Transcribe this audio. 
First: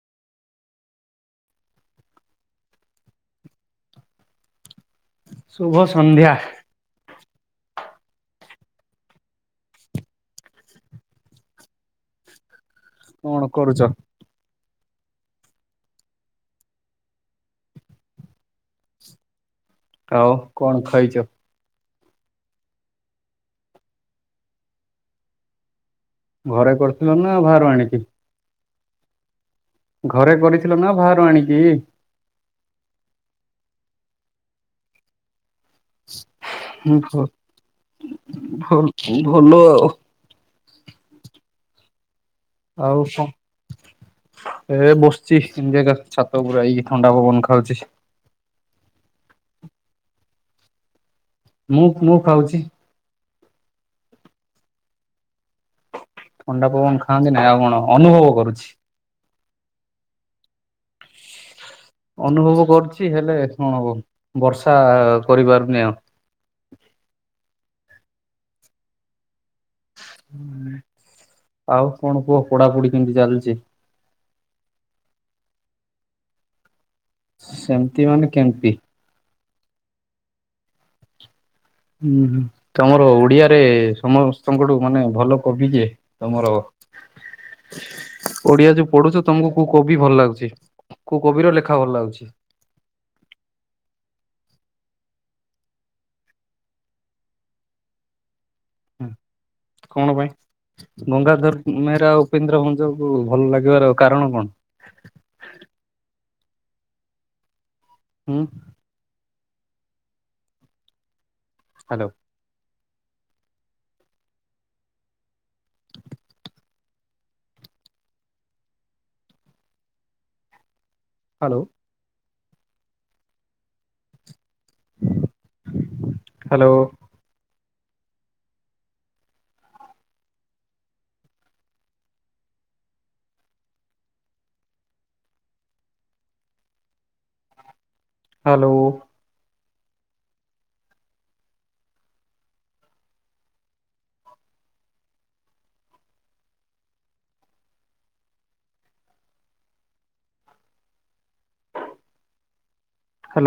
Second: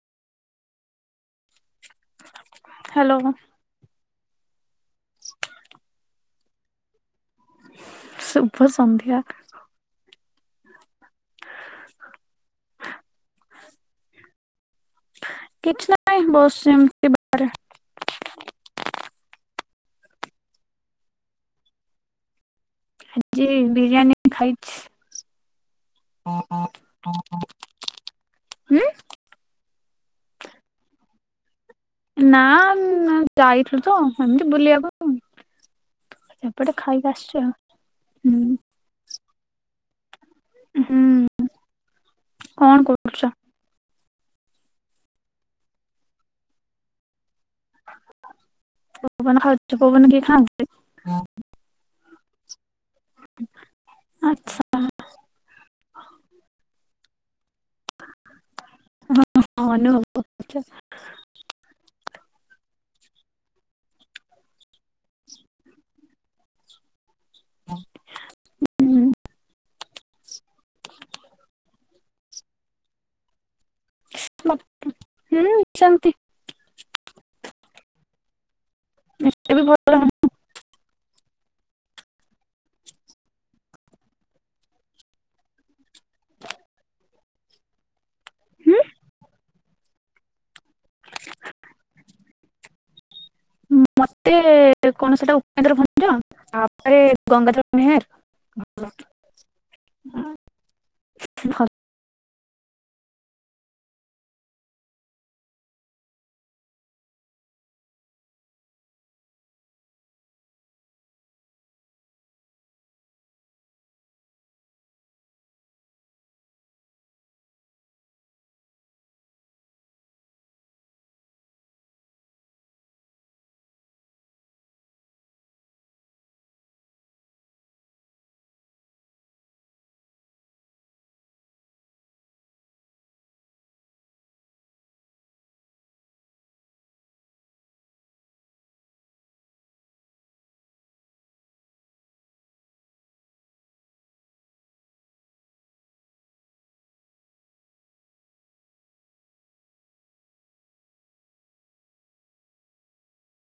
Hello. ଶୁଭ ସନ୍ଧ୍ୟା। ଶୁଭ ସନ୍ଧ୍ୟା। କଣ କରୁଛ? କିଛି ନାହିଁ ବସିଚି ଏମିତି ବାହାରେ। ଆଉ କଣ ଖାଇଛ? ଆଜି ବିରିୟାନୀ ଖାଇଛି। ଘରେ କରିଥିଲ ନା ବାହାରୁ ଆଣିକି? ହୁଁ? ଘରେ କରିଥିଲ ନା ବାହାରୁ ଆଣିକି? ନା ଉଁ ଯାଇଥିଲୁ ତ ସେମିତି ବୁଲିବାକୁ। ସେପଟେ ଖାଇକି ଭ ଆସିଛୁ ଆଉ। ହୁଁ ଭଲ ଭଲ ଆଉ। ହୁଁ। କଣ ଆଉ କରୁଛ କଣ? ଏ ବସିଛି ସିମିତି ଏକା ଛାତ ଉପରେ ଆଇକି ଥଣ୍ଡା ପବନ ଖାଉଛି। ପବନ ଖାଉଛ! ପବନ କିଏ ଖାଆନ୍ତି? ମୁଁ ମୁଁ ଖାଉଛି। ଆଚ୍ଛା ହଉ। ଥଣ୍ଡା ପବନ ଖାଆନ୍ତି ନାଇଁ ଆଉ କଣ ଅନୁଭବ କରୁଛି? ହଁ ହଁ ଅନୁଭବ [inaudible] ଅନୁଭବ କରୁଛି ହେଲେ କଣ ହବ ବର୍ଷା କରିପାରୁନି ଆଉ। ହୁଁ। ହୁଁ, ଆଉ କଣ କୁହ ପଢ଼ା ପଢ଼ି କେମିତି ଚାଲିଛି? ମ ହୁଁ ସେମିତି। ସେମତି ମାନେ କେମତି? [unintelligible] ଏବେ ଭଲ [unintelligible] ହୁଁ ହୁଁ ତମର ଓଡିଆରେ ସମସ୍ତଙ୍କଠୁ ମାନେ ଭଲ କବି କିଏ? ତମର ଓଡିଆ ଯୋଉ ପଢୁଛ ତମକୁ କୋଉ କବି ଭଲ ଲାଗୁଛି କୋଉ କବି ର ଲେଖା ଭଲ ଲାଗୁଛି? ମତେ କଣ ସେଇଟା ଉପେନ୍ଦ୍ର ଭଞ୍ଜ, ତାପରେ ଗଙ୍ଗାଧର ମେହେର ହଁ କଣ ପାଇଁ? ଗଙ୍ଗାଧର ମେହେର ଆଉ ଉପେନ୍ଦ୍ର ଭଞ୍ଜକୁ ଭଲ ଲାଗିବାର କାରଣ କଣ? ହୁଁ। ହ୍ୟାଲୋ। ହ୍ୟାଲୋ। Hello hello.